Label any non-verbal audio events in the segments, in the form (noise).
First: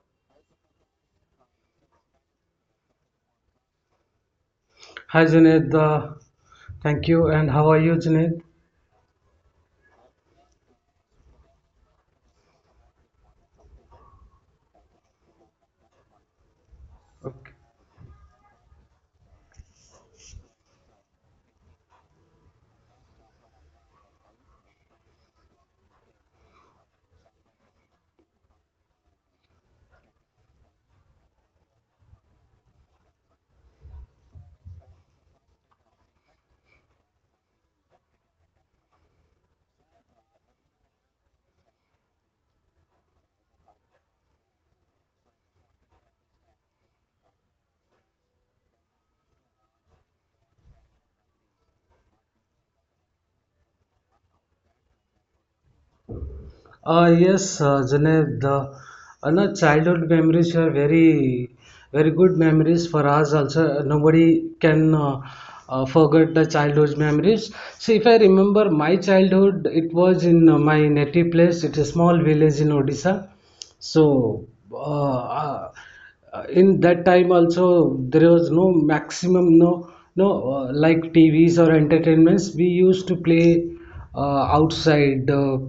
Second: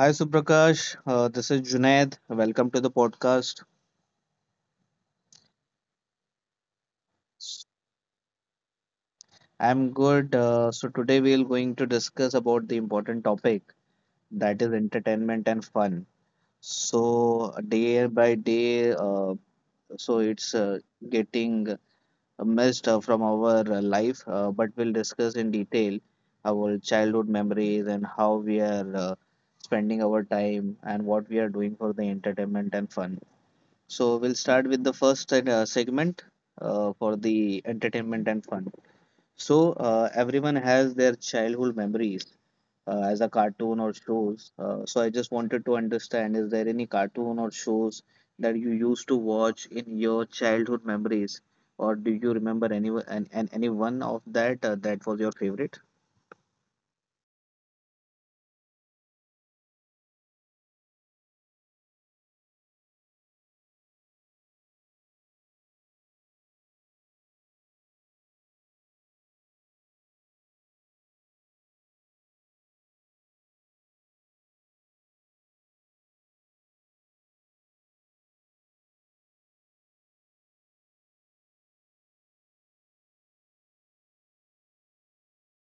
Hi Suprakash, this is Junaid. Welcome to the podcast. Hi Junaid, thank you. And how are you, Junaid? I'm good. So today we're going to discuss about the important topic that is entertainment and fun. Okay. So day by day, so it's getting missed from our life, but we'll discuss in detail our childhood memories and how we are spending our time and what we are doing for the entertainment and fun. So we'll start with the first segment for the entertainment and fun. So everyone has their childhood memories as a cartoon or shows. So I just wanted to understand, is there any cartoon or shows that you used to watch in your childhood memories, or do you remember any and any one of that that was your favorite? Yes, Junaid, the no, childhood memories were very good memories for us also. Nobody can forget the childhood memories. See, if I remember my childhood, it was in my native place. It's a small village in Odisha. So, in that time also, there was no maximum, no, no, like T V's or entertainments. We used to play outside.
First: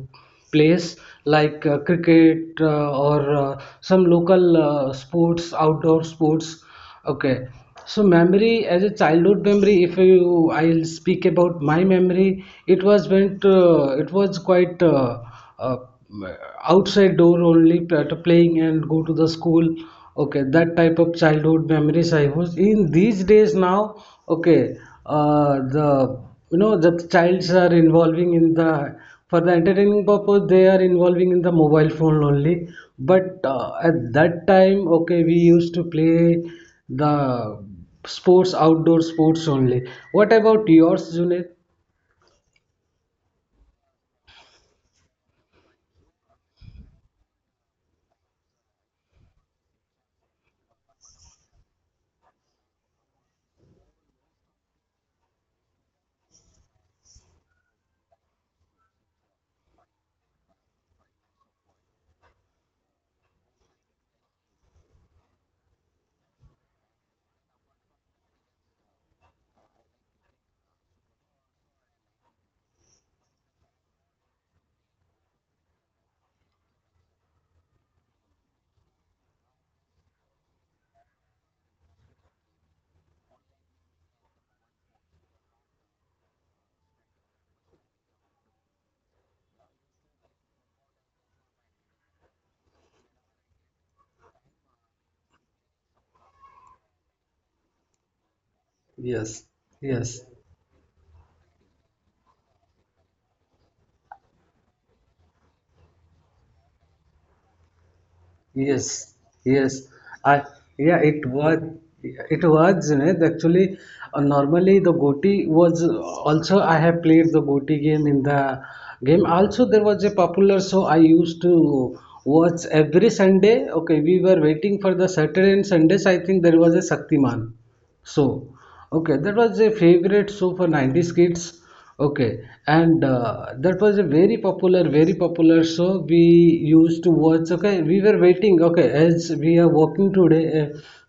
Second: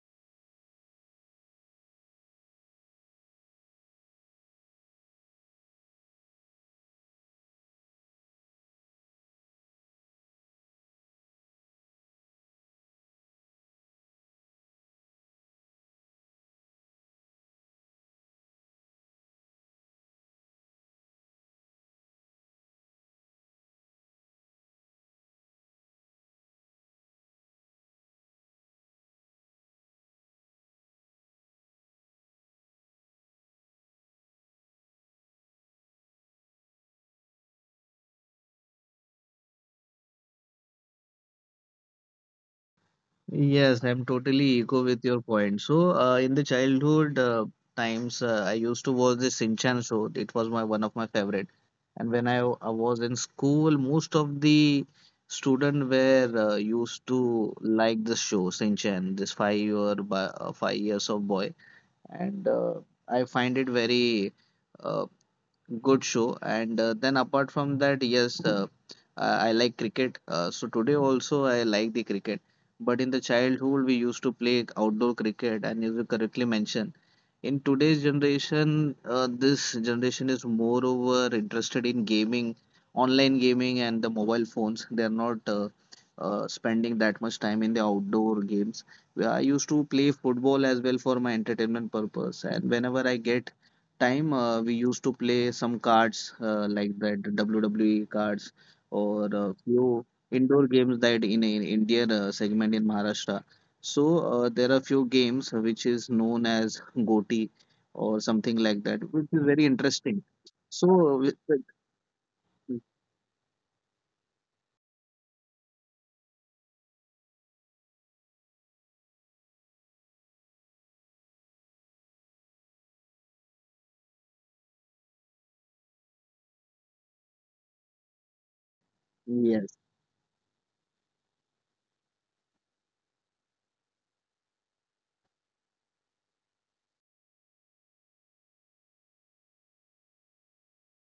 Place like cricket or some local sports outdoor sports. Okay, so memory as a childhood memory, if you, I'll speak about my memory, it was went, it was quite uh, outside door only playing and go to the school. Okay, that type of childhood memories I was in these days now. Okay, the, you know, the childs are involving in the, for the entertaining purpose, they are involving in the mobile phone only. But at that time, okay, we used to play the sports, outdoor sports only. What about yours, Junaid? Yes, I'm totally echo with your point. So in the childhood times, I used to watch the Shinchan show. It was my one of my favorite. And when I was in school, most of the student were used to like this show, Shinchan, this 5 year by, 5 years of boy. And I find it very uh, good show, and then apart from that, yes, I like cricket, so today also I like the cricket, but in the childhood we used to play outdoor cricket, and as you correctly mentioned, in today's generation, this generation is moreover interested in gaming, online gaming, and the mobile phones. They are not spending that much time in the outdoor games. I used to play football as well for my entertainment purpose, and whenever I get time, we used to play some cards, like that WWE cards or Yes, a few yes. indoor games that in Indian segment in Maharashtra. So there are few games which is known as Goti or something like that, Yes, which is very yes. interesting. I So yeah, uh, it with- was, with- it was, you know, actually normally the goti was, also I have played the goti game in the game. Also there was a popular show I used to watch every Sunday. Okay, we were waiting for the Saturday and Sundays. I think there was a Shaktiman show. Okay, that was a yes, favorite show for 90s kids. Okay, and that was a very popular show we used to watch. Okay, we were waiting. Okay, as we are working today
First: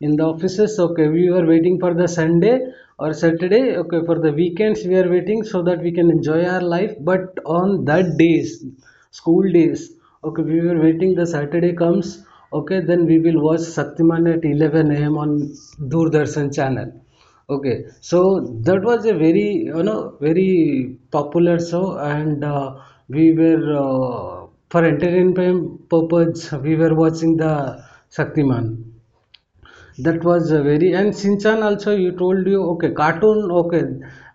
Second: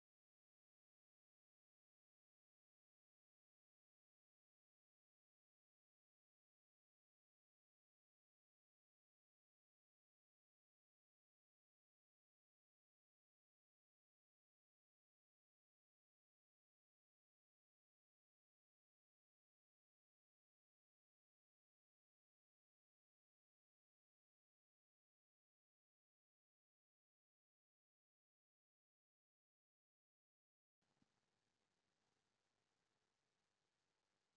in the offices. Okay, we were waiting for the Sunday or Saturday. Okay, for the weekends we are waiting so that we can enjoy our life. But on that days, school days. Okay, we were waiting. The Saturday comes. Okay, then we will watch Shaktiman at 11 a.m. on Doordarshan channel. Okay, so that was a very, you know, very popular show, and we were for entertainment purpose, we were watching the Shaktiman. That was a very, and Shinchan also you told you, okay, cartoon. Okay,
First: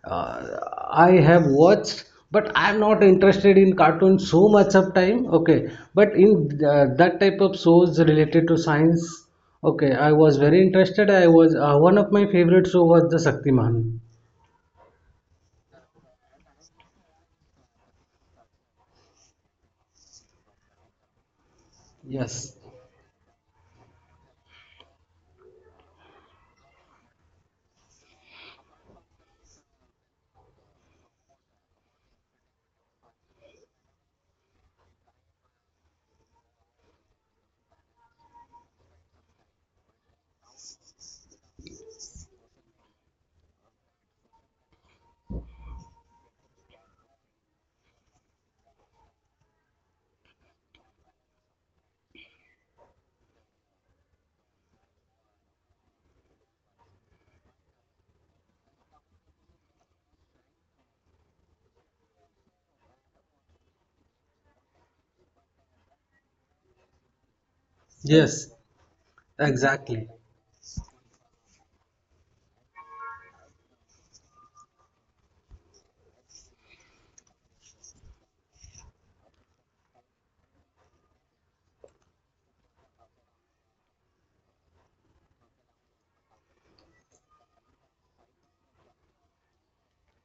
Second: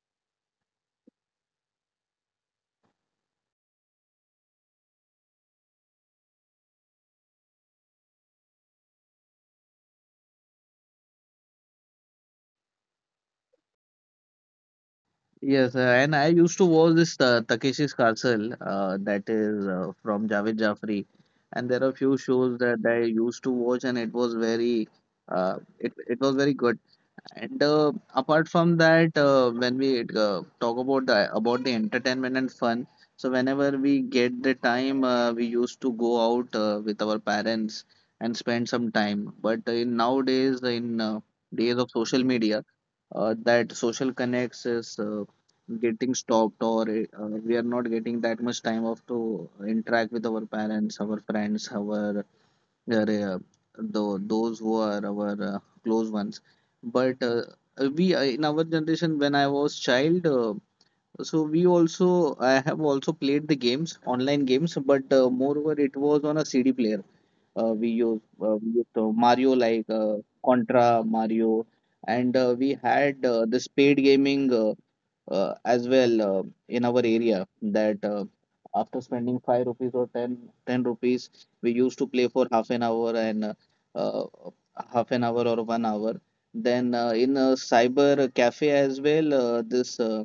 uh, I have watched, but I am not interested in cartoon so much of time. Okay, but in that type of shows related to science, okay, I was very interested. I was one of my favorite show was the Shaktiman. Yes, and I used to watch this Takeshi's Castle, that is from Javed Jafri, and there are few Yes, shows that I used to watch, and it was very, it it was very good. And apart from that, when we talk about the entertainment and fun, so whenever we get the time, we used to go out with our parents and spend some time. But in nowadays, in days of social media, that social connects is getting stopped, or we are not getting that much time of to interact with our parents, our friends, our uh, the those who are our close ones, but we in our generation when I was child, so we also I have also played the games, online games, but moreover it was on a CD player. Yes, We used Mario, like exactly. Contra, Mario, and we had the spade gaming as well, in our area, that after spending 5 rupees or 10 rupees, we used to play for half an hour, and uh, half an hour or 1 hour. Then in a cyber cafe as well, this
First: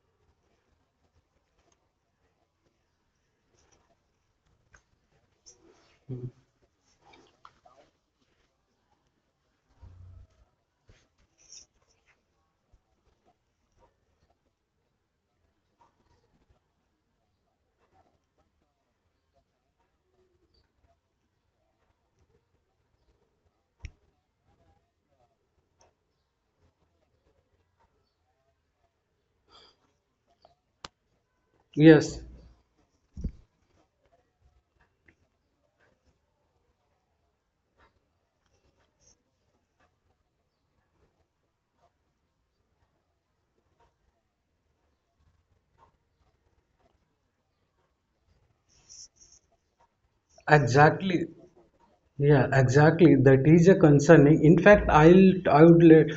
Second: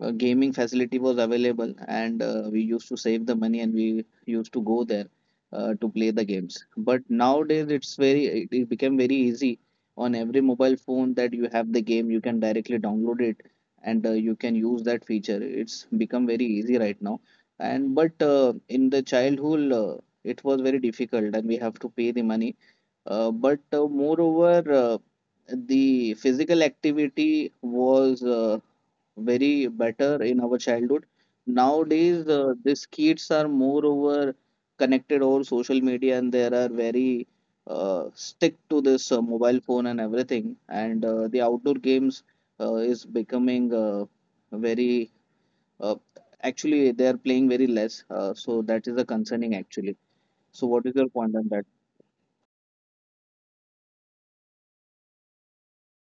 a gaming facility was available, and we used to save the money and we used to go there to play the games. But nowadays it's very, it became very easy. On every mobile phone that you have the game, you can directly download it and you can use that feature. It's become very easy right now. And but in the childhood, it was very difficult, and we have to pay the money, but moreover, the physical activity was very better in our childhood. Yes, Nowadays, these kids are moreover connected over social media, and they are very stick to this mobile phone and everything. And the outdoor games is becoming very uh, actually, they are playing very less. So that is a concerning, actually. So what is your exactly. point on that? Yeah, exactly. That is a concerning. In fact, I'll I would let,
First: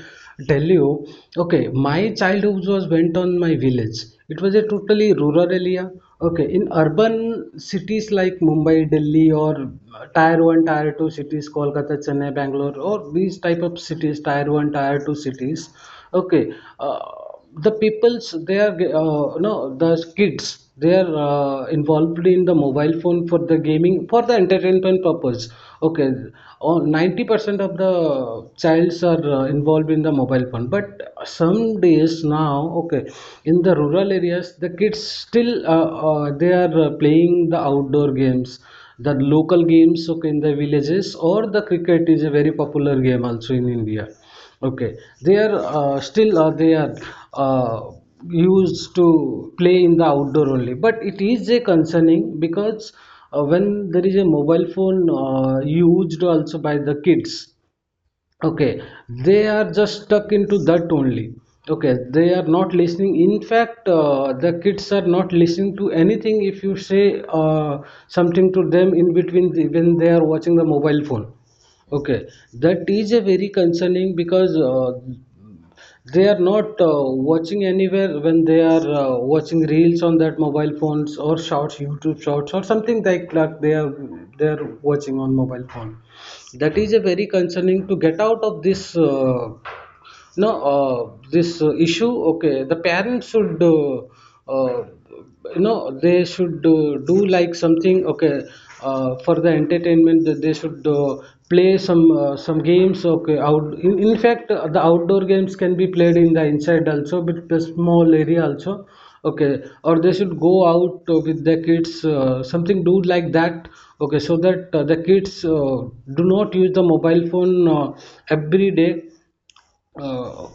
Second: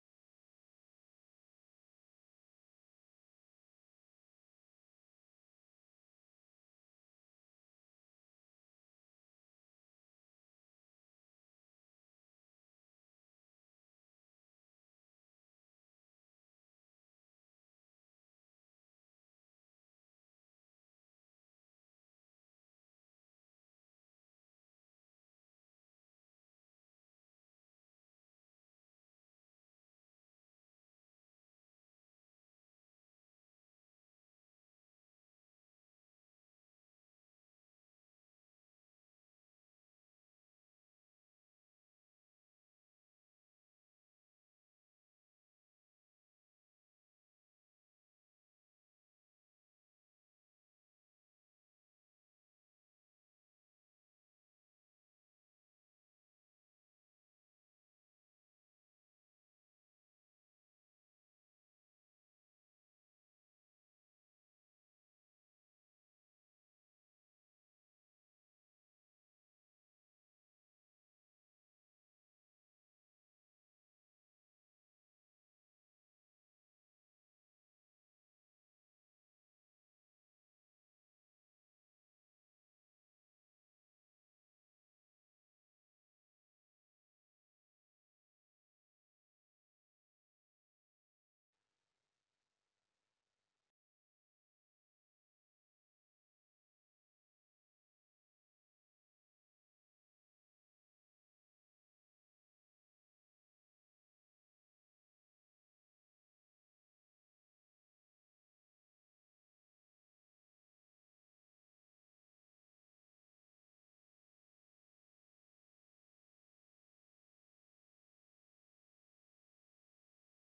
tell you. Okay, my childhood was went on my village. It was a totally rural area. Okay, in urban cities like Mumbai, Delhi, or Tier One, Tier Two cities, Kolkata, Chennai, Bangalore, or these type of cities, Tier One, Tier Two cities, okay, uh, the peoples, they are no the kids, they are involved in the mobile phone for the gaming, for the entertainment purpose. Okay, or 90% of the childs are involved in the mobile phone, but some days now. Okay, in the rural areas, the kids still they are playing the outdoor games, the local games, okay, in the villages. Or the cricket is a very popular game also in india. Okay, they are still they are uh, used to play in the outdoor only, but it is a concerning because when there is a mobile phone used also by the kids, okay, they are just stuck into that only. Okay, they are not listening. In fact, the kids are not listening to anything if you say something to them in between when they are watching the mobile phone. Okay, that is a very concerning because they are not watching anywhere when they are watching reels on that mobile phones or shorts, youtube shorts or something like that. They are watching on mobile phone. That is a very concerning. To get out of this no, this issue, okay, the parents should, uh, you know, they should do like something, okay, for the entertainment, that they should play some games, okay, out. In fact, the outdoor games can be played in the inside also, with the small area also, okay, or they should go out with the kids, something do like that, okay, so that the kids do not use the mobile phone every day. uh,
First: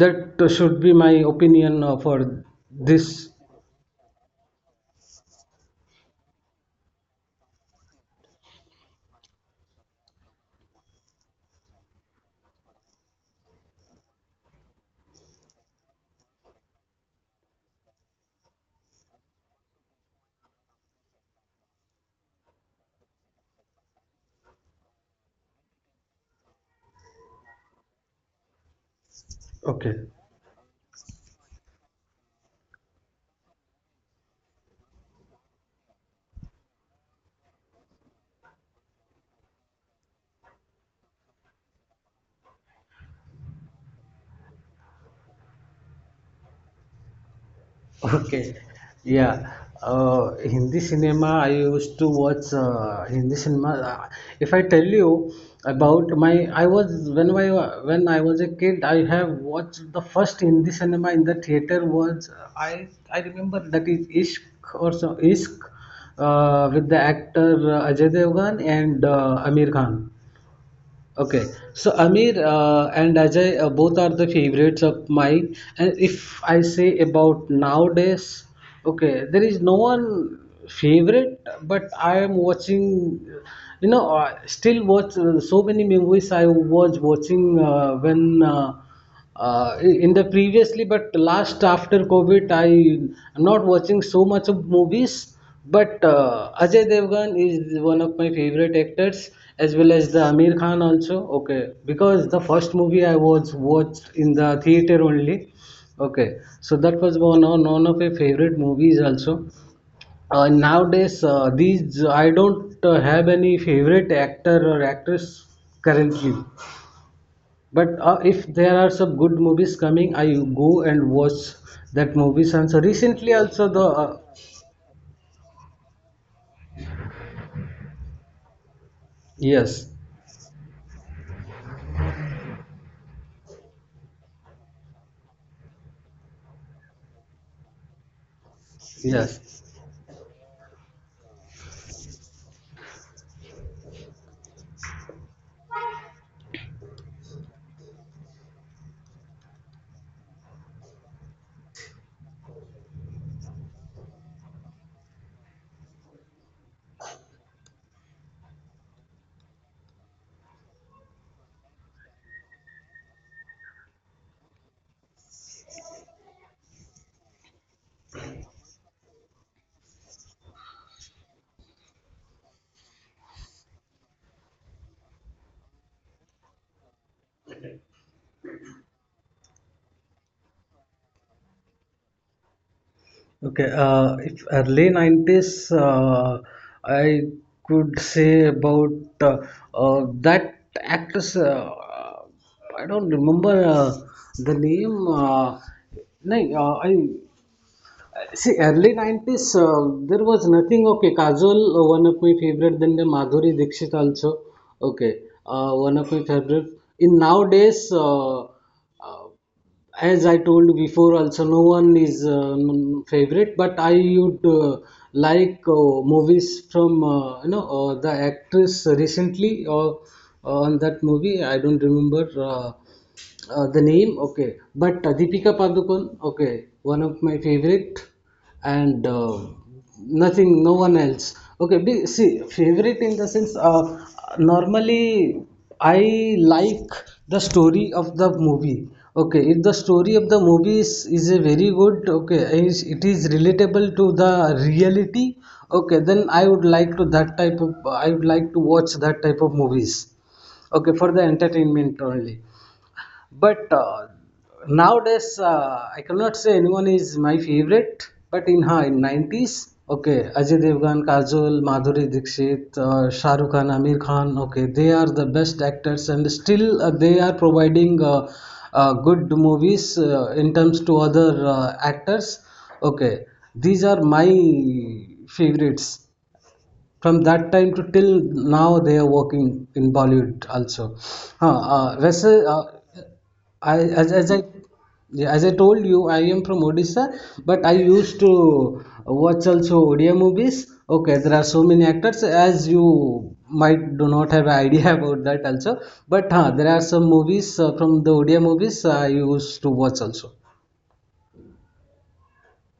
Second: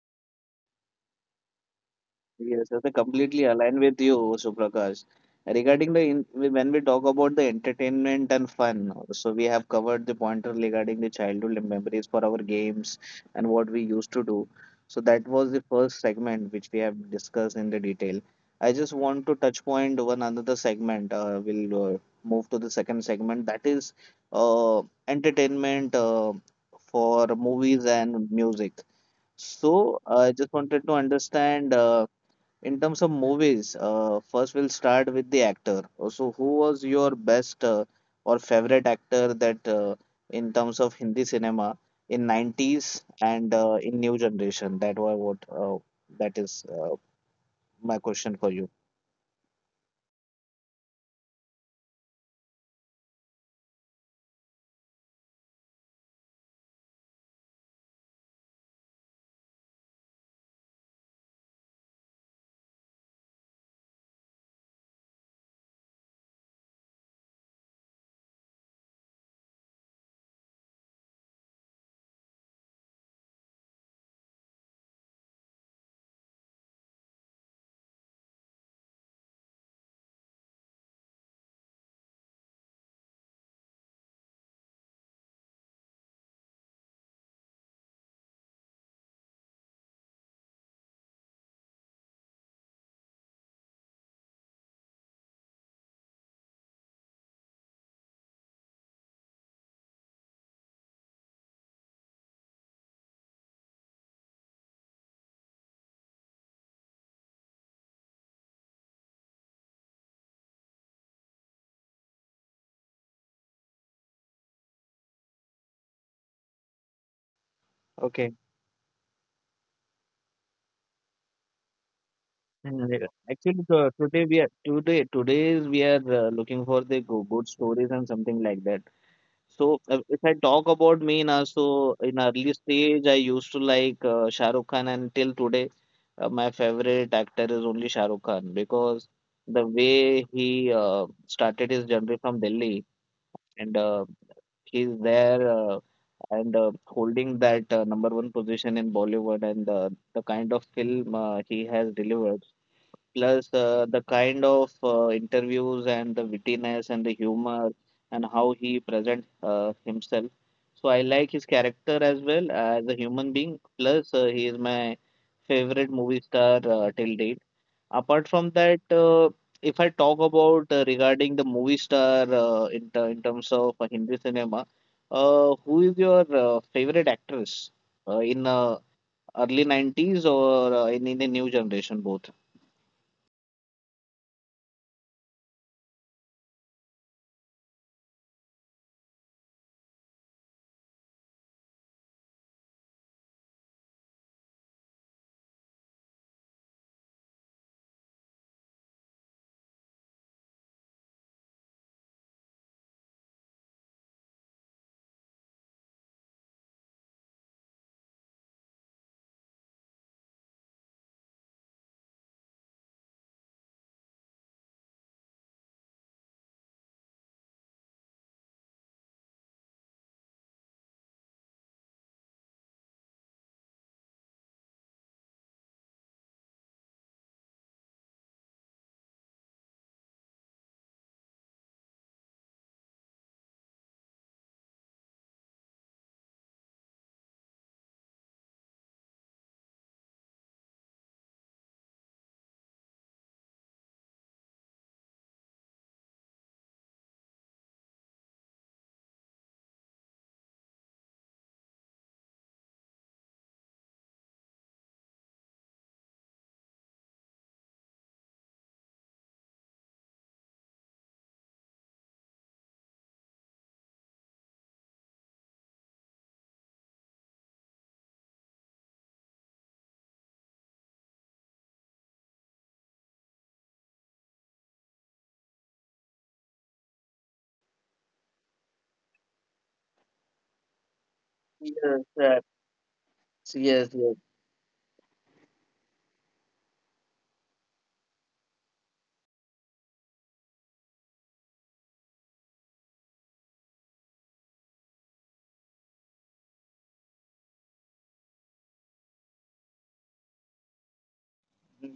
that should be my opinion for Yes, yes, I this. completely align with you, Suprakash. Regarding when we talk about the entertainment and fun, so we have covered the pointer regarding the childhood memories for our games and what we used to do. So that was the first segment which we have discussed in the detail. I just want to touch point one another segment. We'll move to the second segment, that is entertainment for movies and music. Okay, So I just wanted to understand. In terms of movies, first we'll start with the actor. So, who was your best or favorite actor that in terms of Hindi cinema in 90's and in new generation? That was what that is my question for okay, you. yeah. Hindi cinema, I used to watch Hindi cinema. If I tell you about my, I was, when I was a kid, I have watched the first Hindi cinema in the theater was I remember that is Ishq or so, Ishq with the actor Ajay Devgan and Amir Khan. Okay, so Amir and Ajay both are the favorites of mine. And if I say about nowadays, okay, there is no one favorite, but I am watching, you know, still watch so many movies I was watching when. In the previously, but last after covid, I am not watching so much of movies, but Ajay Devgan is one of my favorite actors, as well as the Amir Khan also. Okay, because the first movie I was watched in the theater only. Okay, so that was one of my favorite movies also. Nowadays these, I don't have any favorite actor or actress currently. But Okay. if there are some good movies coming, I go and watch that movies. And so Mm, yeah. recently also Actually, the so today we are today today we are looking for the good stories and something like that. So yes, if I talk about me now, so in early stage I used to like Shah Rukh Khan, and till today my favorite actor is only Shah Rukh Khan, because yes, the way he started his journey from Delhi and he's there, and holding that number one position in Bollywood, and the kind of film he has delivered. Plus, the kind of interviews and the wittiness and the humor and how he presents himself. So I like his character as well as a human being. Plus, he is my favorite movie star till date. Apart from that, if I talk about regarding the movie star in terms of Hindi cinema, who is your favorite actress in early 90's, or in the new generation, both? okay. If early 90s, I could say about uh, that actress. I don't remember the name. No, I. See, early 90s, there was nothing. Okay, Kajol, one of my favorite, then the Madhuri Dixit also. Okay, one of my favorite. In nowadays, as I told before, also no one is favorite, but I would like movies from, you know, the actress recently, or on that movie, I don't remember. The name, okay, but Deepika Padukone, okay, one of my favorite, and nothing, no one else. Okay, see, favorite in the sense, normally I like the story of the movie. Okay, if the story of the movie is a very good, okay, it is relatable to the reality, okay, then I would like to that type of, I would like to watch that type of movies, okay, for the entertainment only. But nowadays, I cannot say anyone is my favorite. But in 90s, okay, Ajay Devgan, Kajol, Madhuri Dixit, Shah Rukh Khan, Amir Khan, okay, they are the best actors, and still they are providing good movies in terms to other actors. Okay, these are my favorites from that time to till now. They are working in Bollywood also. Huh, Russell, Yes, I so yes, as I yes, yeah, as I told you, I am from Odisha, but I used to watch also Odia movies. Okay, there are so many actors as you might do not have idea (laughs) about that also. But huh, there are some movies from the Odia movies I used to watch also.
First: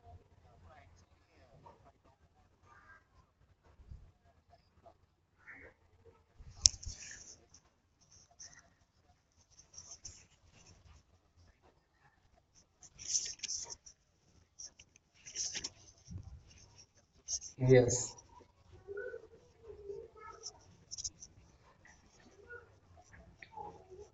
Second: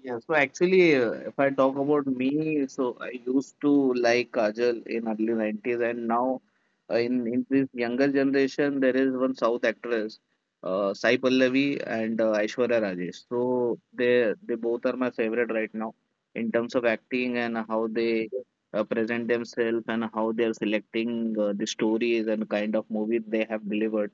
yeah. So actually, if I talk about me, so I used to like Kajal in early 90's, and now in this younger generation, there is one South actress, Sai Pallavi and Aishwarya Rajesh. So they both are my favorite right now in terms of acting and how Yes. they present themselves and how they are selecting the stories and kind of movies they have delivered.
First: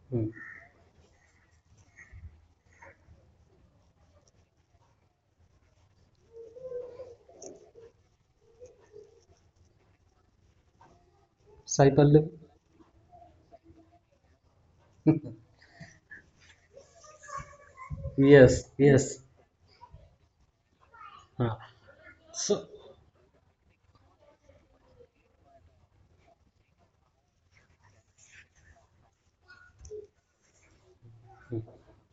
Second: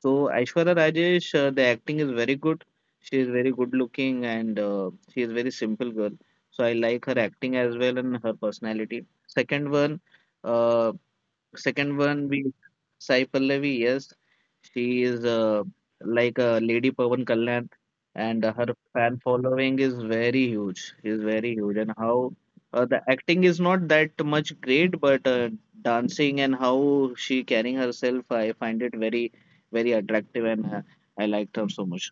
So Hmm. Aishwarya Rajesh, the acting is very good. She is very good looking, and she is very simple girl. So I like her acting as well and her personality. Second one, uh, Sai Second one Pallavi? we Sai Pallavi, yes, she is like a lady Pavan Kalyan, and her Yes, yes. fan following is very huge. Is very Huh. huge, and how So the acting is not that much great, but dancing and how she carrying herself, I find it very, very attractive, and I liked her so much.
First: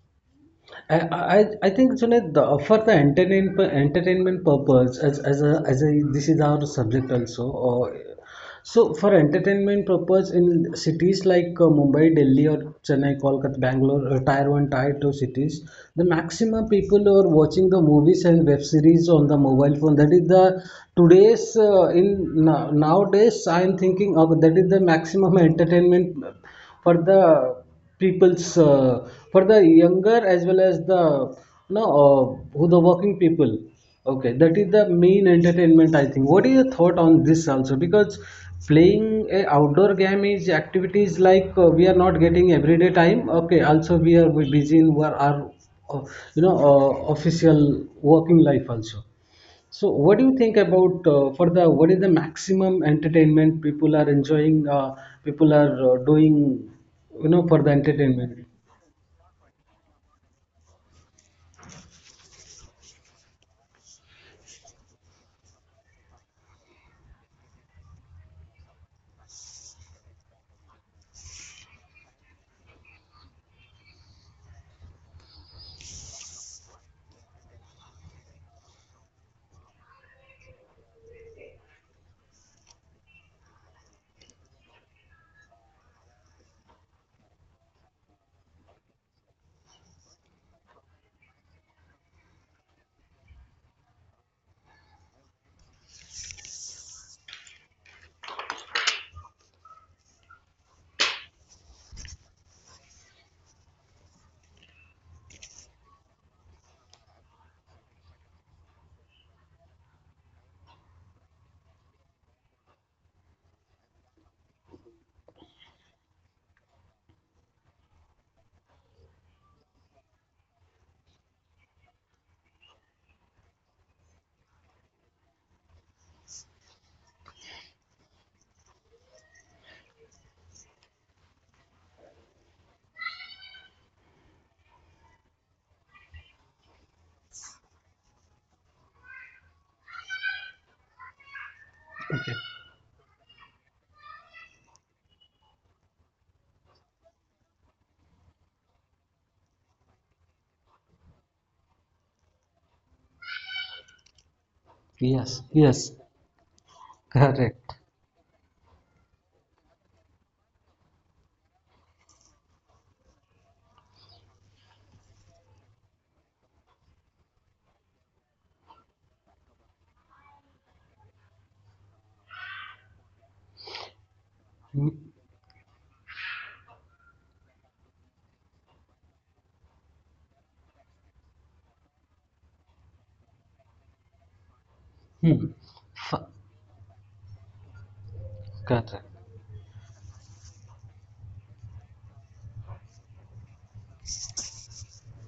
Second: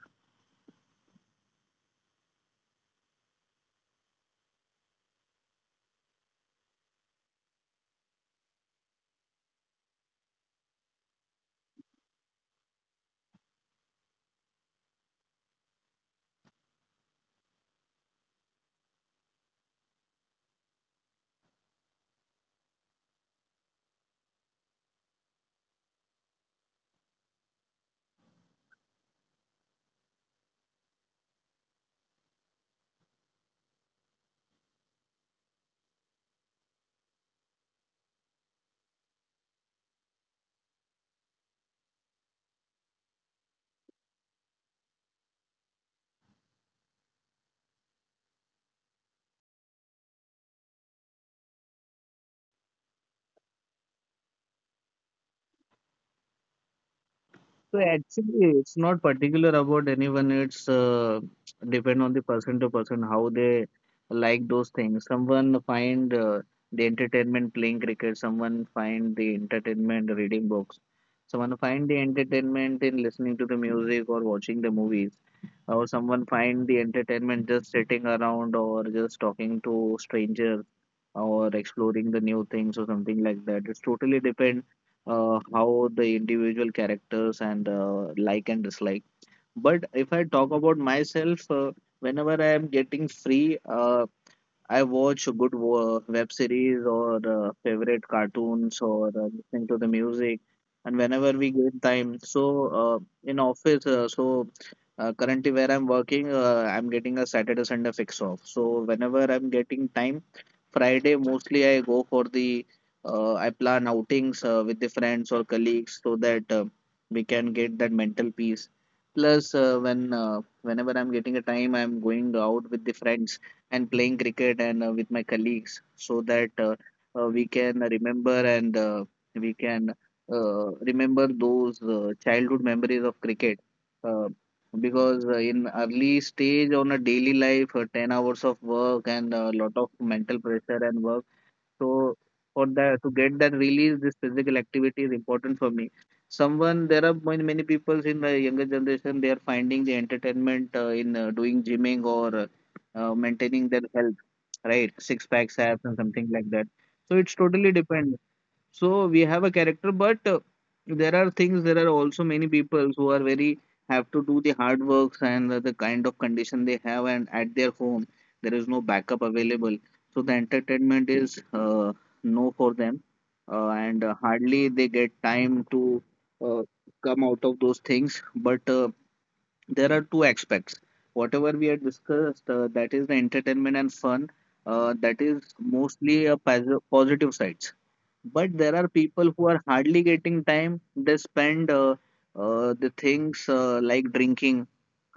I think Junaid, the, for the entertainment purpose, as a, this is our subject also, or so for entertainment purpose in cities like Mumbai, Delhi or Chennai, Kolkata, Bangalore, or tier one, tier two cities, the maximum people are watching the movies and web series on the mobile phone. That is the today's nowadays I am thinking of that is the maximum (laughs) entertainment for the people's, for the younger as well as the no who the working people. Okay, that is the main entertainment, I think. What is your thought on this also? Because playing a outdoor game is activities like we are not getting everyday time. Okay, also we are busy in our uh, you know, official working life also. So, what do you think about for the, what is the maximum entertainment people are enjoying? People are doing, you know, for the So entertainment. actually, it's not particular about anyone. It's depend on the person to person how they like those things. Someone find the entertainment playing cricket. Someone find the entertainment reading books. Someone find the entertainment in listening to the music or watching the movies. Or someone find the entertainment just sitting around or just talking to strangers or exploring the new things or something like that. It's totally depend how the individual characters and like and dislike. But if I talk about myself, whenever I am getting free, I watch good web series or favorite cartoons or listening to the music. And whenever we get time, so in office, currently where I'm working, I'm getting a Saturday Sunday fix off. So whenever I'm getting time. Friday mostly I go for the I plan outings with the friends or colleagues, so that we can get that mental peace. Plus, whenever I'm getting a time, I'm going out with the friends and playing cricket and with my colleagues, so that we can remember, and we can remember those childhood memories of cricket. Uh, because in early stage on a daily life, 10 hours of work and a lot of mental pressure and work, so Okay. for that, to get that release, this physical activity is important for me. Someone, there are many, many people in the younger generation. They are finding the entertainment in doing gymming or maintaining their health, right? Six Yes, packs abs yes, and something like that. So it's correct. totally depend. So we have a character, but there are things. There are also many people who are very— have to do the hard works, and the kind of condition they have, and at their home there is no backup available. So the entertainment is no for them. And hardly Hmm. they get time to uh, come out of those things. But there are two aspects whatever we had discussed, that is the entertainment and fun. That is F- mostly a positive side. But there correct. are people who are hardly getting time. They spend the things like drinking,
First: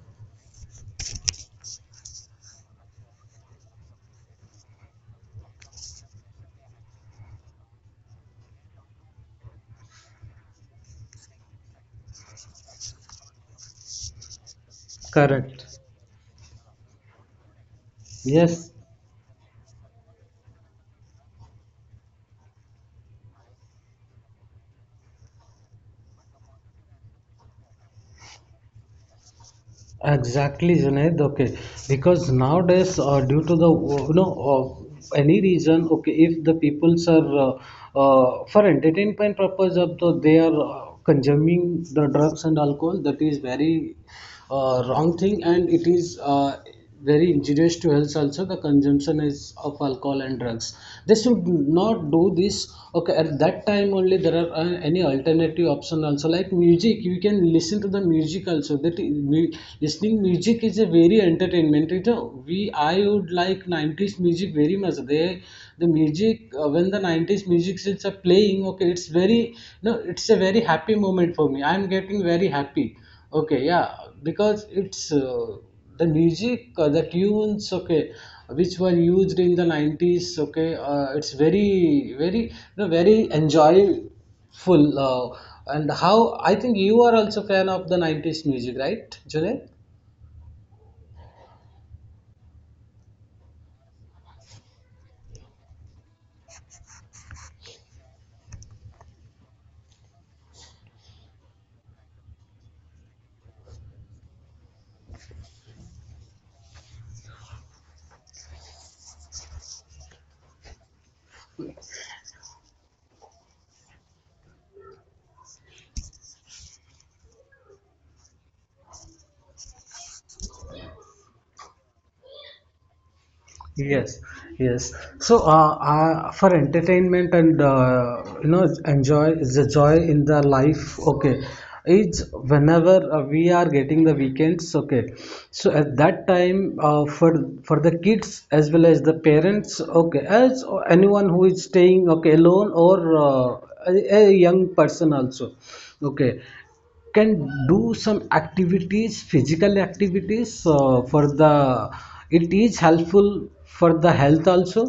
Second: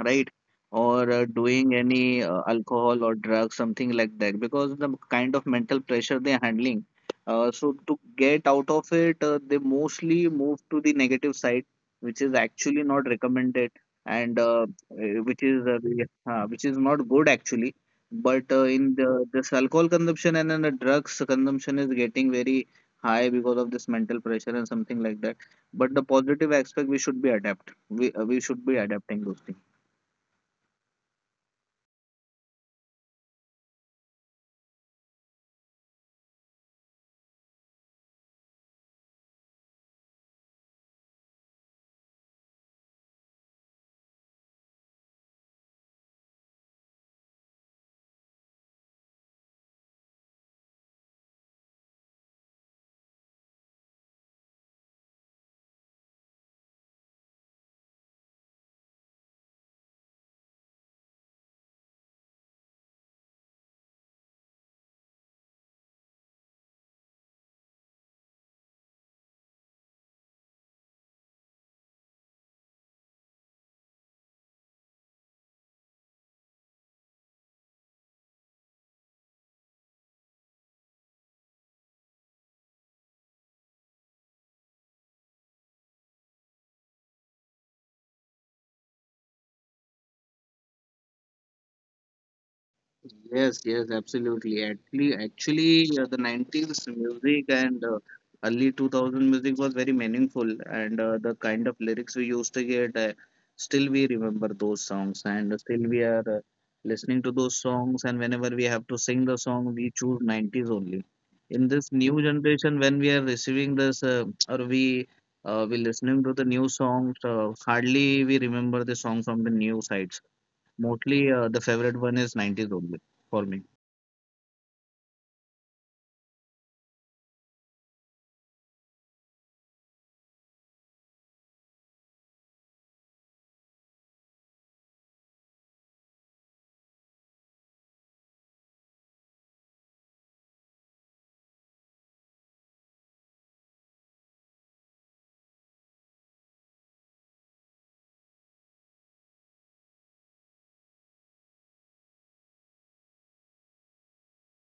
right? Or doing any, alcohol or drugs, something like that, because the kind of mental pressure they are handling. So to get out of it, they mostly move to the negative side, which is actually not recommended. And eh, which is Correct. the- which is not good actually. But Yes, in the— this alcohol consumption and then the drugs consumption is getting very high because of this mental pressure and something like that. But the positive aspect, we should be adapting those things. exactly, Junaid. Okay, because nowadays, due to the you know any reason, okay, if the peoples are for entertainment purpose, of the, they are consuming the drugs and alcohol, that is very wrong thing and it is very injurious to health also the consumption is of alcohol and drugs, they should not do this. Okay, at that time only there are any alternative option also like music, you can listen to the music also. That is, listening music is a very entertainment it, we I would like 90s music very much. The music, when the 90s music is playing, okay, it's very no it's a very happy moment for me. I'm getting very happy. Okay, yeah, because it's the music, the tunes, okay, which were used in the 90s, okay, it's very, very, no, very enjoyable. Uh, and how, I think you are also fan of the 90s music, right, Junaid? Yes, yes, absolutely. Actually, the 90s music and early 2000 music was very meaningful, and the kind of lyrics we used to get, still we remember those songs, and still we are listening to those songs. And whenever we have to sing the song, we choose 90s only. In this new generation, when we are receiving this, or we listening to the new songs, hardly we remember the song from the new side. Mostly the favorite one is 90s only for me. Yes, yes. So, for entertainment and enjoy the joy in the life. Okay, it's whenever we are getting the weekends. Okay, so at that time, for the kids as well as the parents. Okay, as anyone who is staying okay alone or a young person also. Okay, can do some activities, physical activities for the, it is helpful for the health also.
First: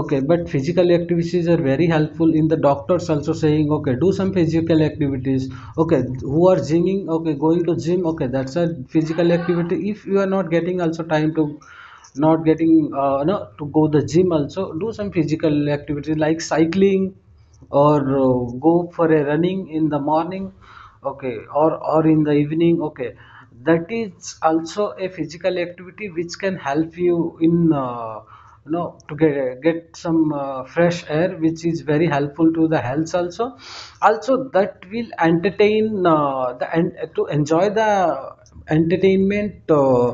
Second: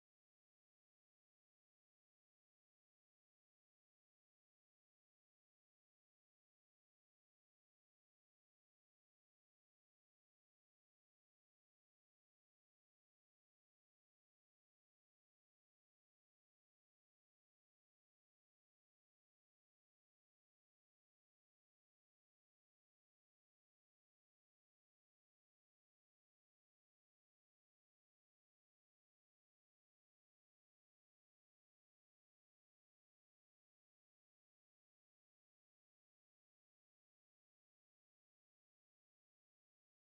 Okay, but physical activities are very helpful, in the doctors also saying okay do some physical activities, okay, who are gymming, okay, going to gym, okay, that's a physical activity. If you are not getting also time to not getting no to go the gym also, do some physical activities like cycling or go for a running in the morning, okay, or in the evening, okay, that is also a physical activity which can help you in to get some fresh air, which is very helpful to the health also. Also that will entertain the, and to enjoy the entertainment.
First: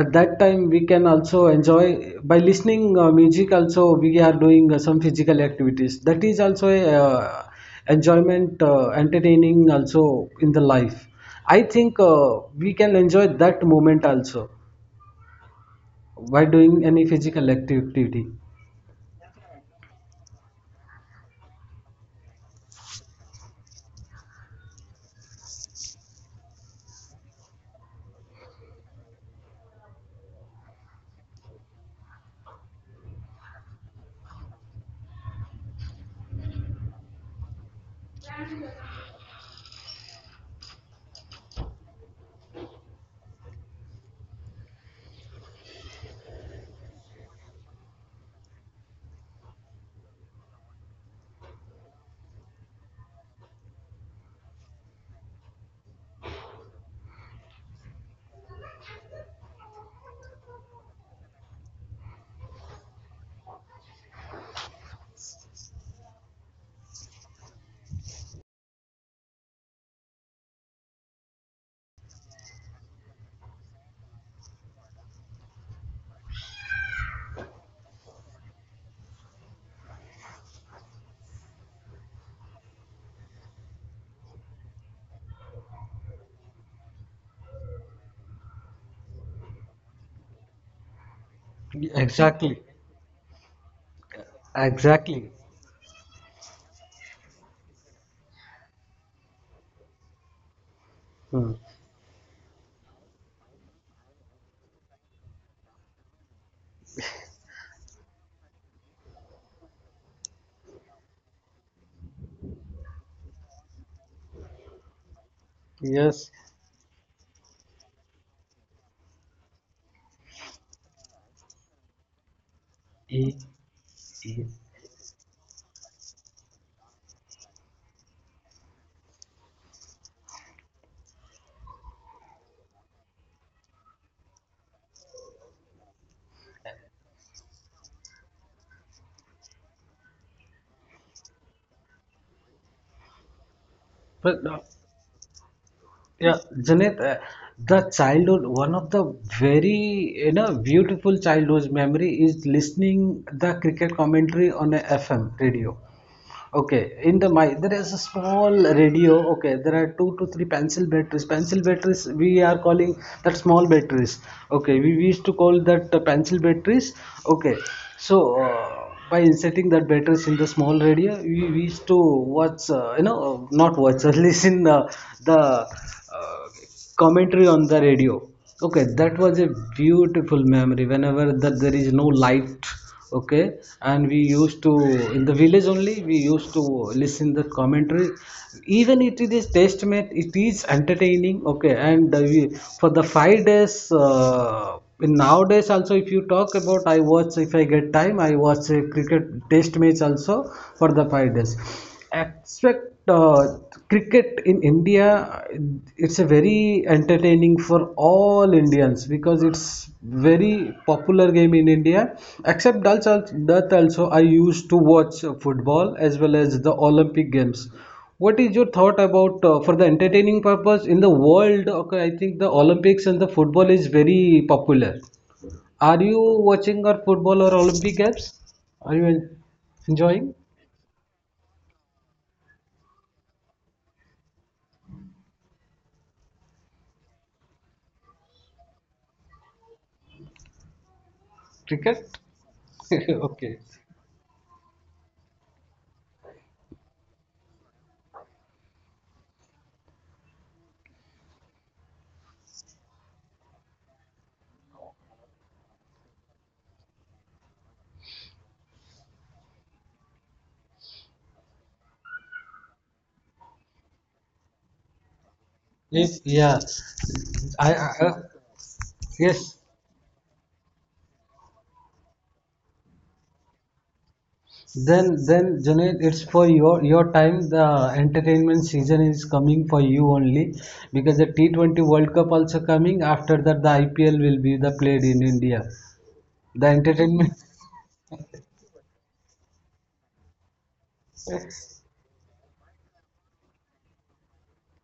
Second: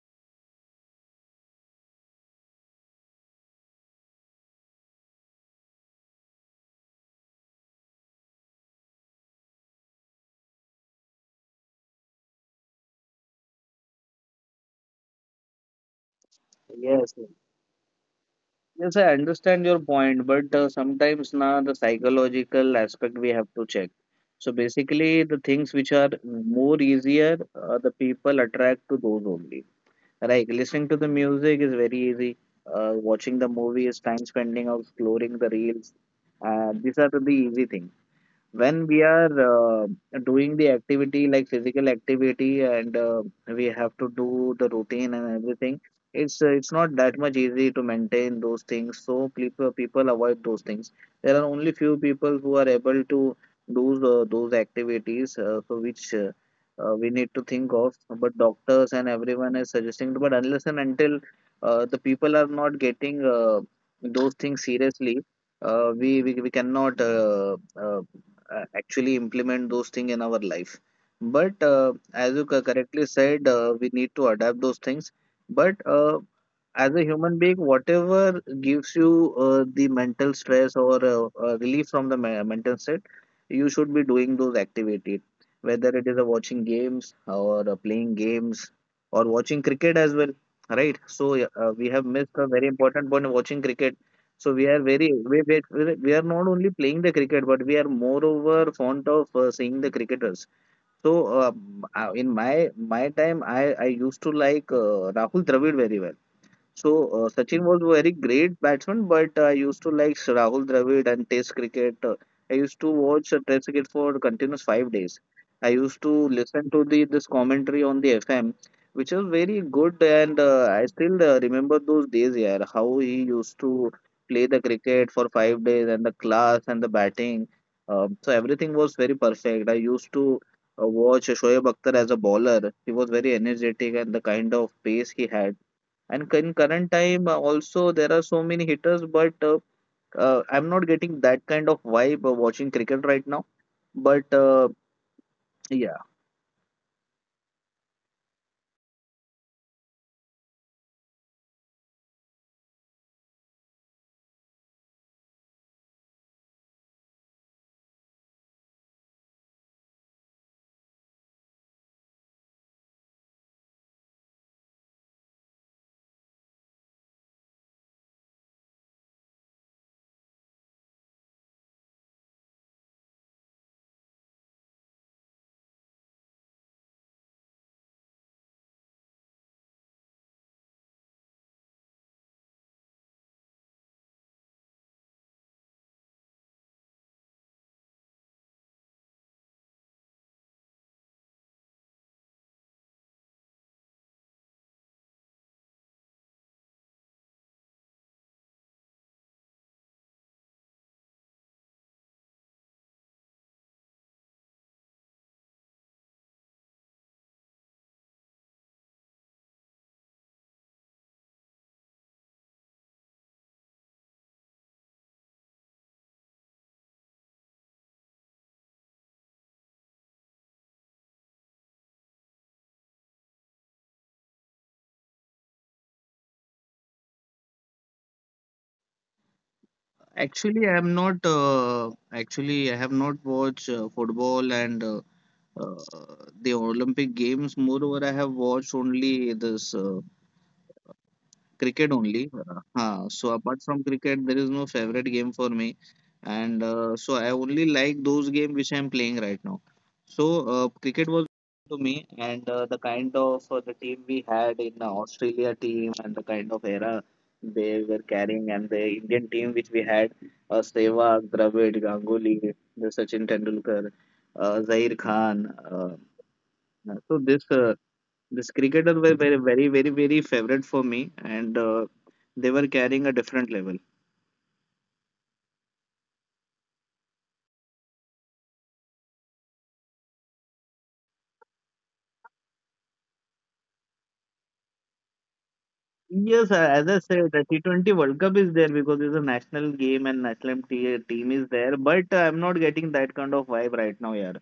At that time we can also enjoy by listening music also. We are doing some physical activities. That is also a enjoyment, entertaining also in the life. I think we can enjoy that moment also by doing any Yes, yes. physical activity. Yes, I understand your point, but sometimes now the psychological aspect we have to check. So basically, the things which are more easier, the people attract to those only. Like listening to the music is very easy. Watching the movie is time spending of exploring the reels. These are the easy things. When we are doing the activity like physical activity, and we have to do the routine and everything. It's not that much easy to maintain those things, so people avoid those things. There are only few people who are able to do those activities for which we need to think of. But doctors and everyone is suggesting, but unless and until the people are not getting those things seriously, we cannot actually implement those things in our life. But as you correctly said, we need to adapt those things. But as a human being, whatever gives you the mental stress or relief from the mental state, you should be doing those activities. Whether it is a watching games or playing games, or watching cricket as well, right? So yeah, we have missed Exactly. a very important point: watching cricket. So we are very Exactly. We are not only playing the cricket, but we are moreover fond of seeing the cricketers. So Hmm. uh, m- uh, in my my time, I used to like Rahul Dravid very well. So Sachin was very great batsman, but I used to like Rahul Dravid and Test cricket. I used to watch Test cricket for continuous 5 days. I used to Yes. listen to the this commentary on the FM, which was very good, and I still remember those days. Yeah, how E- he used to e- play the cricket for 5 days, and the class and the batting. So everything was very perfect. I used to watch Shoaib Akhtar as a bowler. He was very energetic, and the kind of pace he had. And in current time, also there are so many hitters, but I'm not getting that kind of vibe watching cricket right now. But But no. uh, yeah, Yeah, Janet, the childhood, one of the very, you know, beautiful childhood memory is listening the cricket commentary on a FM radio. Okay, in the my there is a small radio. Okay, there are two to three pencil batteries. Pencil batteries we are calling that small batteries. Okay, we used to call that pencil batteries. Okay, so by inserting that batteries in the small radio, we used to watch. Not watch, (laughs) listen the okay. commentary on the radio. Okay, that was a beautiful memory whenever that there is no light. Okay, and we used to, in the village only, we used to listen the commentary, even it is test match, it is entertaining, okay. For the 5 days in nowadays also, if you talk about, I watch, if I get time I watch a cricket test match also for the 5 days. Expect cricket in India. It's a very entertaining for all Indians because it's very popular game in India. Except also that, also I used to watch football as well as the Olympic games. What is your thought about for the entertaining purpose in the world? Okay, I think the Olympics and the football is very popular. Are you watching or football or Olympic games? Are you enjoying actually, I'm not. Actually, I have not watched football and uh, the Olympic Games. Moreover, I have watched only this. Cricket cricket? only. Huh. (laughs) So Okay. apart from cricket, there is no favorite game for me, and so I only like those games which I am playing right now. So cricket was to me, and the kind of the team we had in the Australia team, and the kind of era they were carrying, and the Indian team which we had, Sehwag, Dravid, Ganguly, the Sachin Tendulkar, Zair Khan. If Uh, yeah, so this. I- This cricketer Yes. were very, very, very, very favorite for me, and they were carrying a different level. Then Junaid, it's for your time. The entertainment season is coming for you only, because the T20 World Cup also coming. After that, the IPL will be the played in India. The Yes, entertainment. as I said, the T20 World Cup is there because it's a national game and national team is there. But I'm not getting that kind of vibe right now, yeah.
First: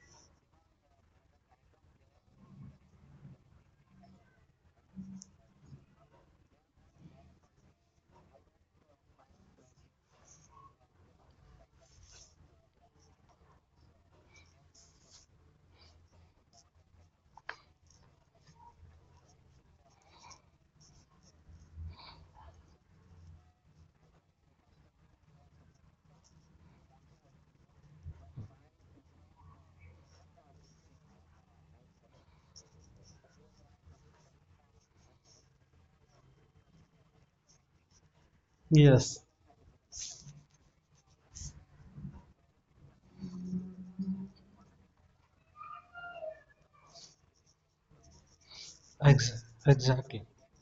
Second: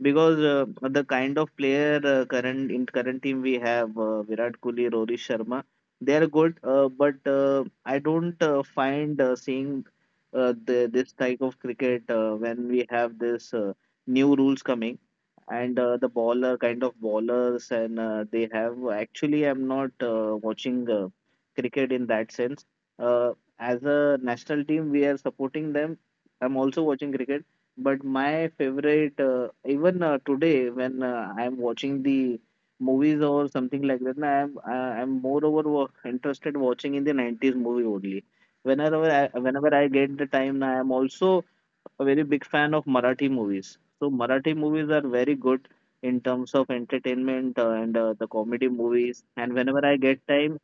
Because the kind of player current in current team we have Virat Kohli, Rohit Sharma, they are good. But I don't find seeing this type of cricket when we have this new rules coming, and the baller kind of ballers, and they have— actually I'm not watching cricket in that sense. Uh, as a national team, we are supporting them. I'm also watching cricket, but my favorite, even today, when I'm watching the movies or something like that, na, I'm moreover interested watching in the 90s movie only. Whenever Yes. I, whenever I get the time, na, I'm also a very big fan of Marathi movies. So Marathi movies are very good in terms of entertainment and the comedy movies. Ex And whenever I get exactly. time—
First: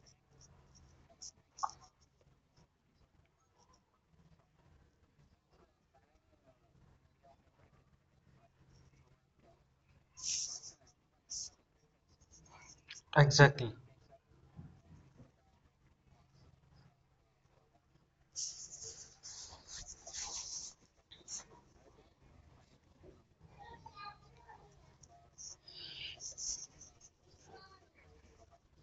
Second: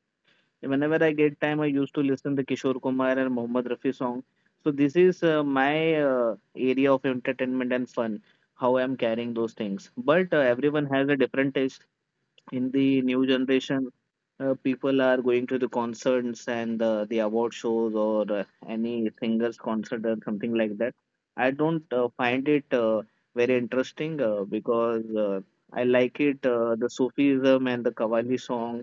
whenever I get time, I used to listen the Kishore Kumar and Mohammed Rafi song. So this is my area of entertainment and fun. How I'm carrying those things. But everyone has a different taste. In the new Exactly. generation, people are going to the concerts and the award shows or any singers concert or something like that. I don't find it very interesting, because I like it, the sufism and the qawwali song,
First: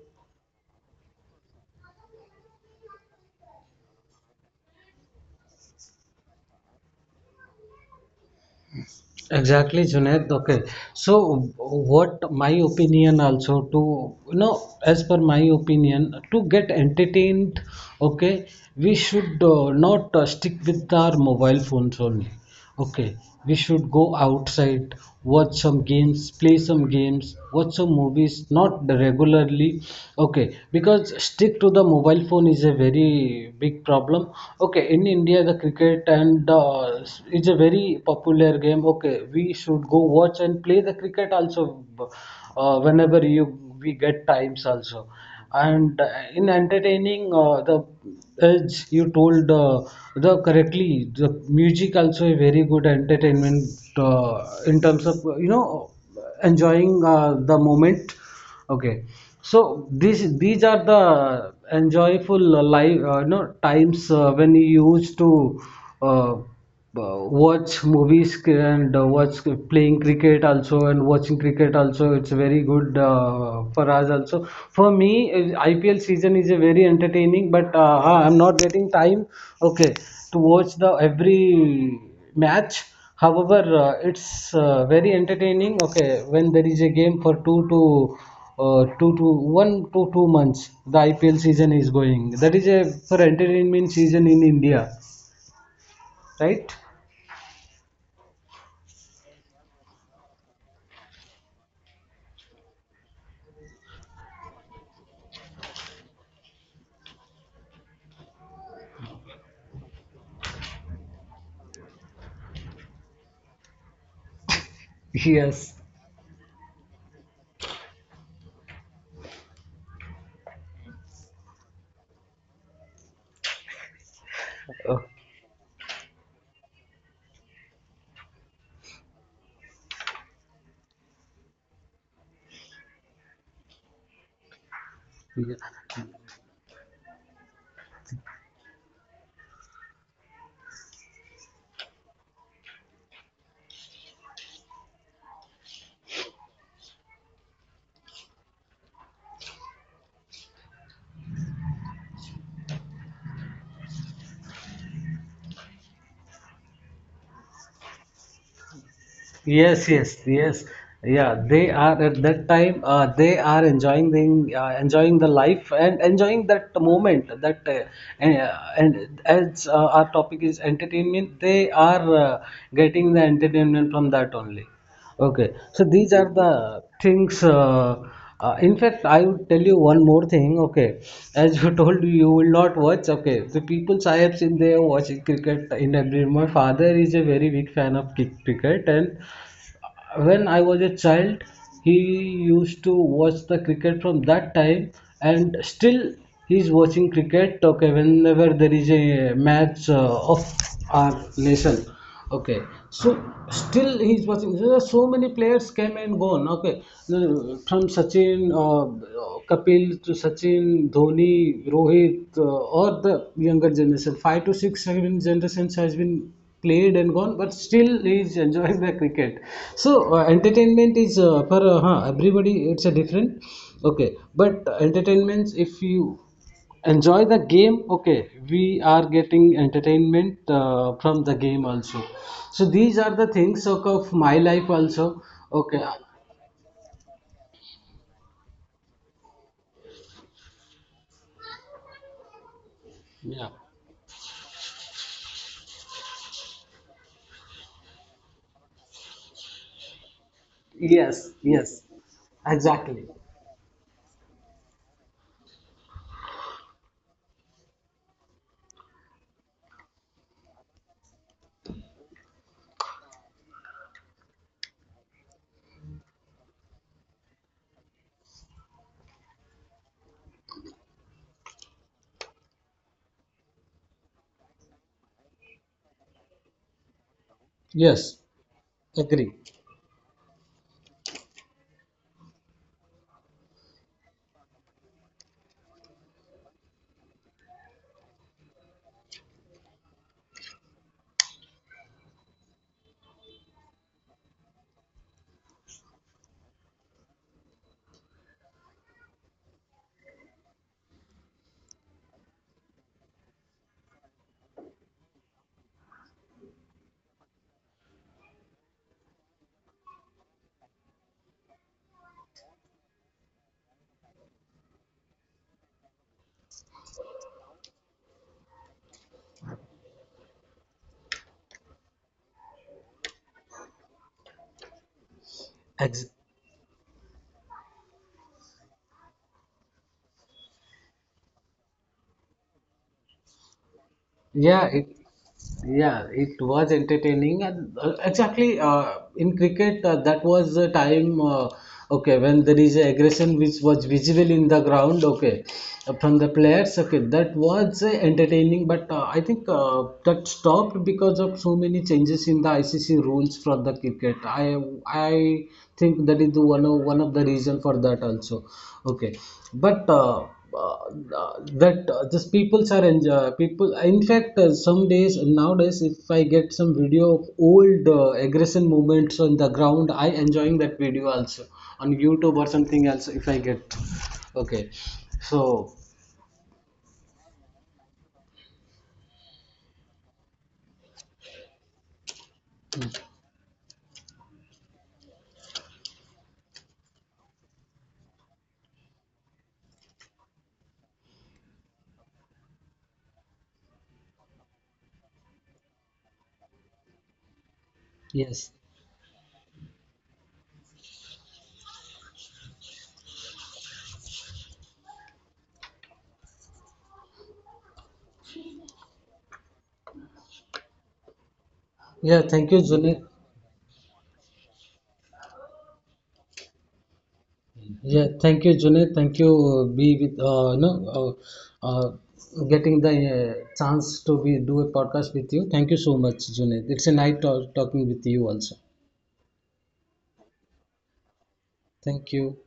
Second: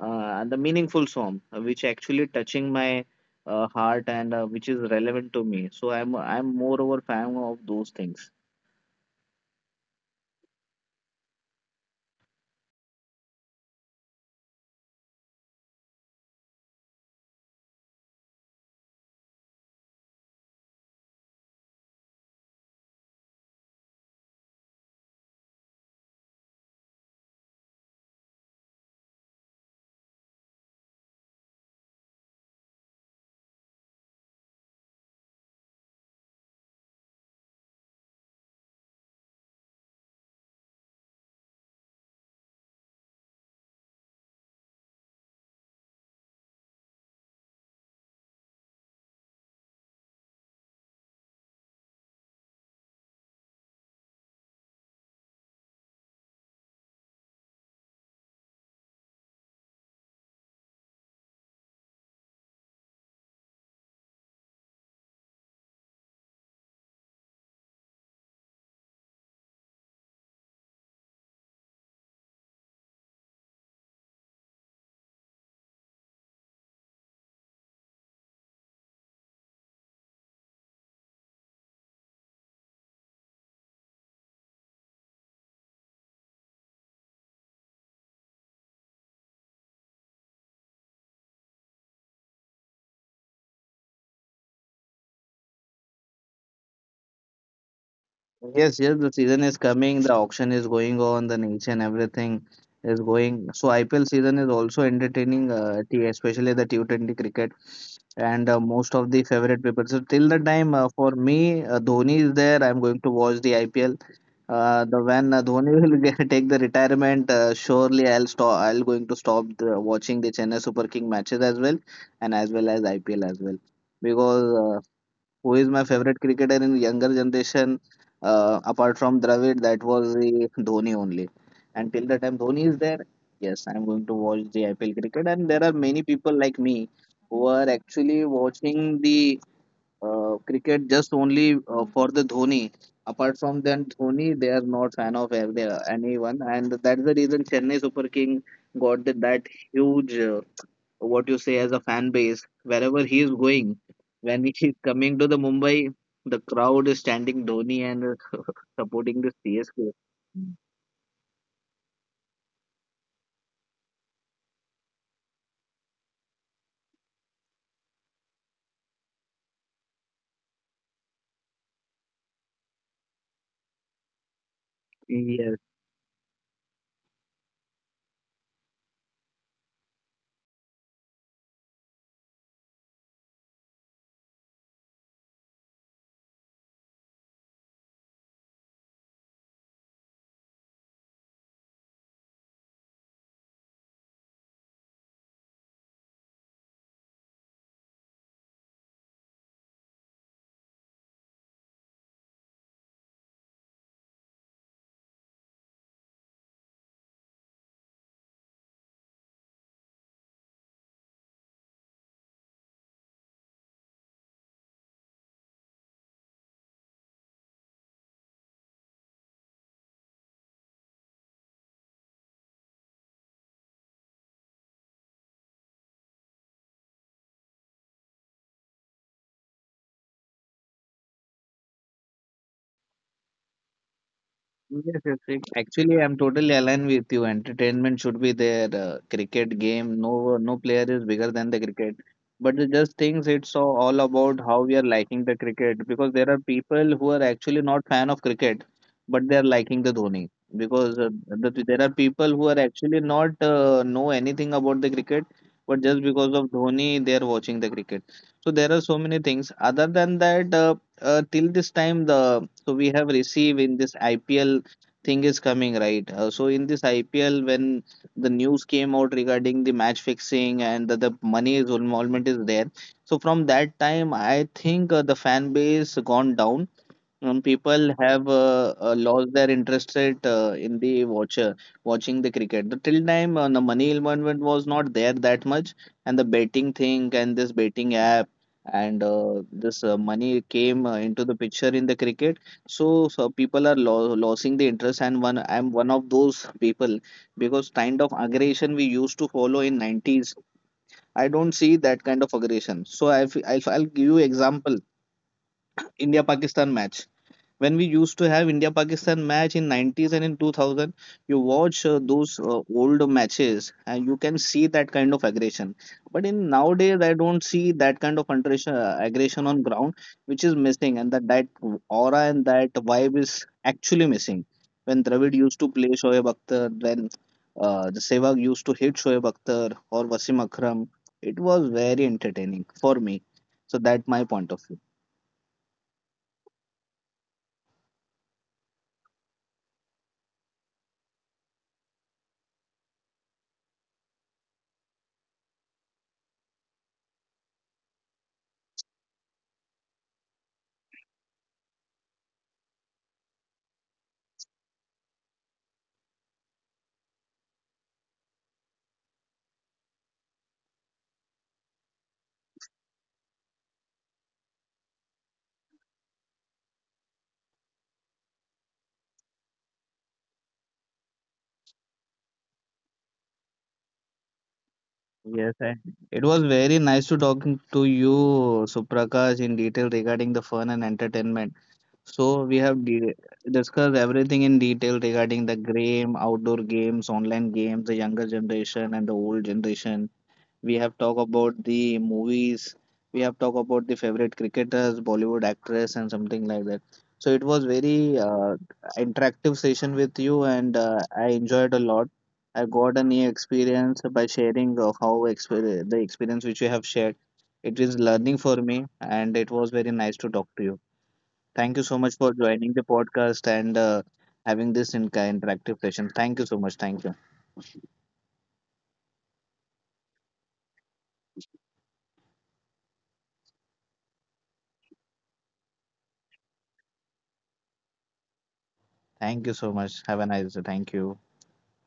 and the meaningful song which actually touching my heart, and which is relevant to me, so I'm moreover fan of those things. Exactly, Junaid. Okay. So, what my opinion also to, you know, as per my opinion, to get entertained, okay, we should not stick with our mobile phones only. Okay, we should go outside, watch some games, play some games, watch some movies, not regularly. Okay, because stick to the mobile phone is a very big problem. Okay, in India, the cricket and it's a very popular game. Okay, we should go watch and play the cricket also whenever you we get times also and in entertaining the as you told the correctly the music also a very good entertainment in terms of you know enjoying the moment okay so these are the enjoyable life you know, times when you used to uh, watch movies and watch playing cricket also and watching cricket also it's very good for us also for me IPL season is a very entertaining but I'm not getting time okay to watch the every match. However, it's very entertaining. Okay, when there is a game for two to two to one to two months, the IPL season is going. That is a for entertainment season in India, right? Yes, yes, the season is coming, the auction is going on, the nation, everything is going. So IPL season is also entertaining, especially the T20 cricket, and most of the favorite people. So till the time, for me, Dhoni is there, I'm going to watch the IPL. The when Yes. Dhoni (laughs) will get— take the retirement, surely I'll stop. I'll going to stop the— watching the Chennai Super King matches as well, and as well as IPL as well, because Oh, who is my favorite cricketer in younger generation, apart from Dravid, that was the Dhoni only. And till the time Dhoni is there, yes, I'm going to watch the IPL yeah. cricket. And there are many people like me who are actually watching the cricket just only for the Dhoni. Apart from then Dhoni, they are not fan of anyone. And that's the reason Chennai Super King got the, that huge, what you say, as a fan base. Wherever he is going, when he is coming to the Mumbai, the crowd is standing, Dhoni, and (laughs) supporting the Yes, yes, CSK. yes. Yeah, they are at that time. They are enjoying the, enjoying the life and enjoying that moment. That and as our topic is entertainment, they are getting the entertainment from that only. Okay, so Yes. these are the things. In fact, I would tell you one more thing. Okay, as you (laughs) told, you will not watch. Okay, the people I have seen, they are watching cricket in every. My father is a very big fan of cricket, and when I was a child, he used to watch the cricket from that time, and still he's watching cricket. Okay, whenever there is a match of our nation. Okay, so still he's watching. So there are so many players came and gone. Okay, from Sachin, Kapil to Sachin, Dhoni, Rohit, or the younger generation, 5 to 6 7 generations has been played and gone, but still he is enjoying the cricket. So entertainment is for everybody. It's a different. Okay, but entertainments, if you enjoy the game, okay, we are getting entertainment from the game also. So these are the things of my life also. Yes, yes, Okay. Uh, actually, I'm totally aligned with you. Entertainment should be there. Cricket game, no, no player is bigger than the cricket. But the just yeah. things, it's so all about how we are liking the cricket, because there are people who are actually not fan of cricket, but they are liking the Dhoni, Yes, because yes, there are people who are exactly. actually not know anything about the cricket, but just because of Dhoni, they are watching the cricket. So there are so many things. Other than that, till this time, the— so we have received in this IPL thing is coming, right? So in this IPL, when the news came out regarding the match fixing and the money is involvement is there, so from that time, I think the fan base gone down. Some Yes, people have agree. Lost their interest rate, in the watcher— watching the cricket. The till time the money involvement was not there that much, and the betting thing and this betting app, and this money came into the picture in the cricket. So, so people are losing the interest, and one— I'm one of those people, because kind of aggression we used to follow in 90s, I don't see that kind of aggression. So I will I f- I'll give you example. India Pakistan match— when we used to have India Pakistan match in 90s and in 2000, you watch those old matches, and you can see that kind of aggression. But in nowadays, I don't see that kind of aggression, aggression on ground, which is missing. And that aura and that vibe is actually missing. When Dravid used Ex- to play Shoaib Akhtar, when the Sehwag used to hit Shoaib Akhtar or Wasim Akram, it was very entertaining for me. So that's yeah, my it, point of view. yeah it was entertaining, and exactly, in cricket, that was the time, okay, when there is a aggression which was visible in the ground, okay, from the players, okay, that was entertaining. But I think that stopped because of so many changes in the ICC rules for the cricket. I think that is the one of the reason for that also, okay. But uh, that just peoples are enjoy, people, in fact, some days nowadays, if I get some video of old aggression moments on the ground, I enjoying that video also on YouTube or something else, if I get. Okay, so, Yes, I, it was very nice to talking to you, Suprakash, in detail regarding the fun and entertainment. So we have de discussed everything in detail regarding the game, outdoor games, online games, the younger generation and the old generation. We have talked about the movies. We have talked about the favorite cricketers, bollywood actress and something like that. So it was yes. very interactive session with you, and I enjoyed a lot. I got a new experience by sharing, the experience which you have shared. It is learning for me. And it was very nice to talk to you. Yeah, Thank you thank so you, much for Junaid. joining the podcast, and having this interactive session. Thank you so much. Thank you. Yeah, thank you, Junaid. Thank you, be with, you uh, getting the chance to be do a podcast with you. Thank you so much, Junaid. It's a night talk, talking with you also. Thank you so much. Have a nice day. Thank you. Thank you.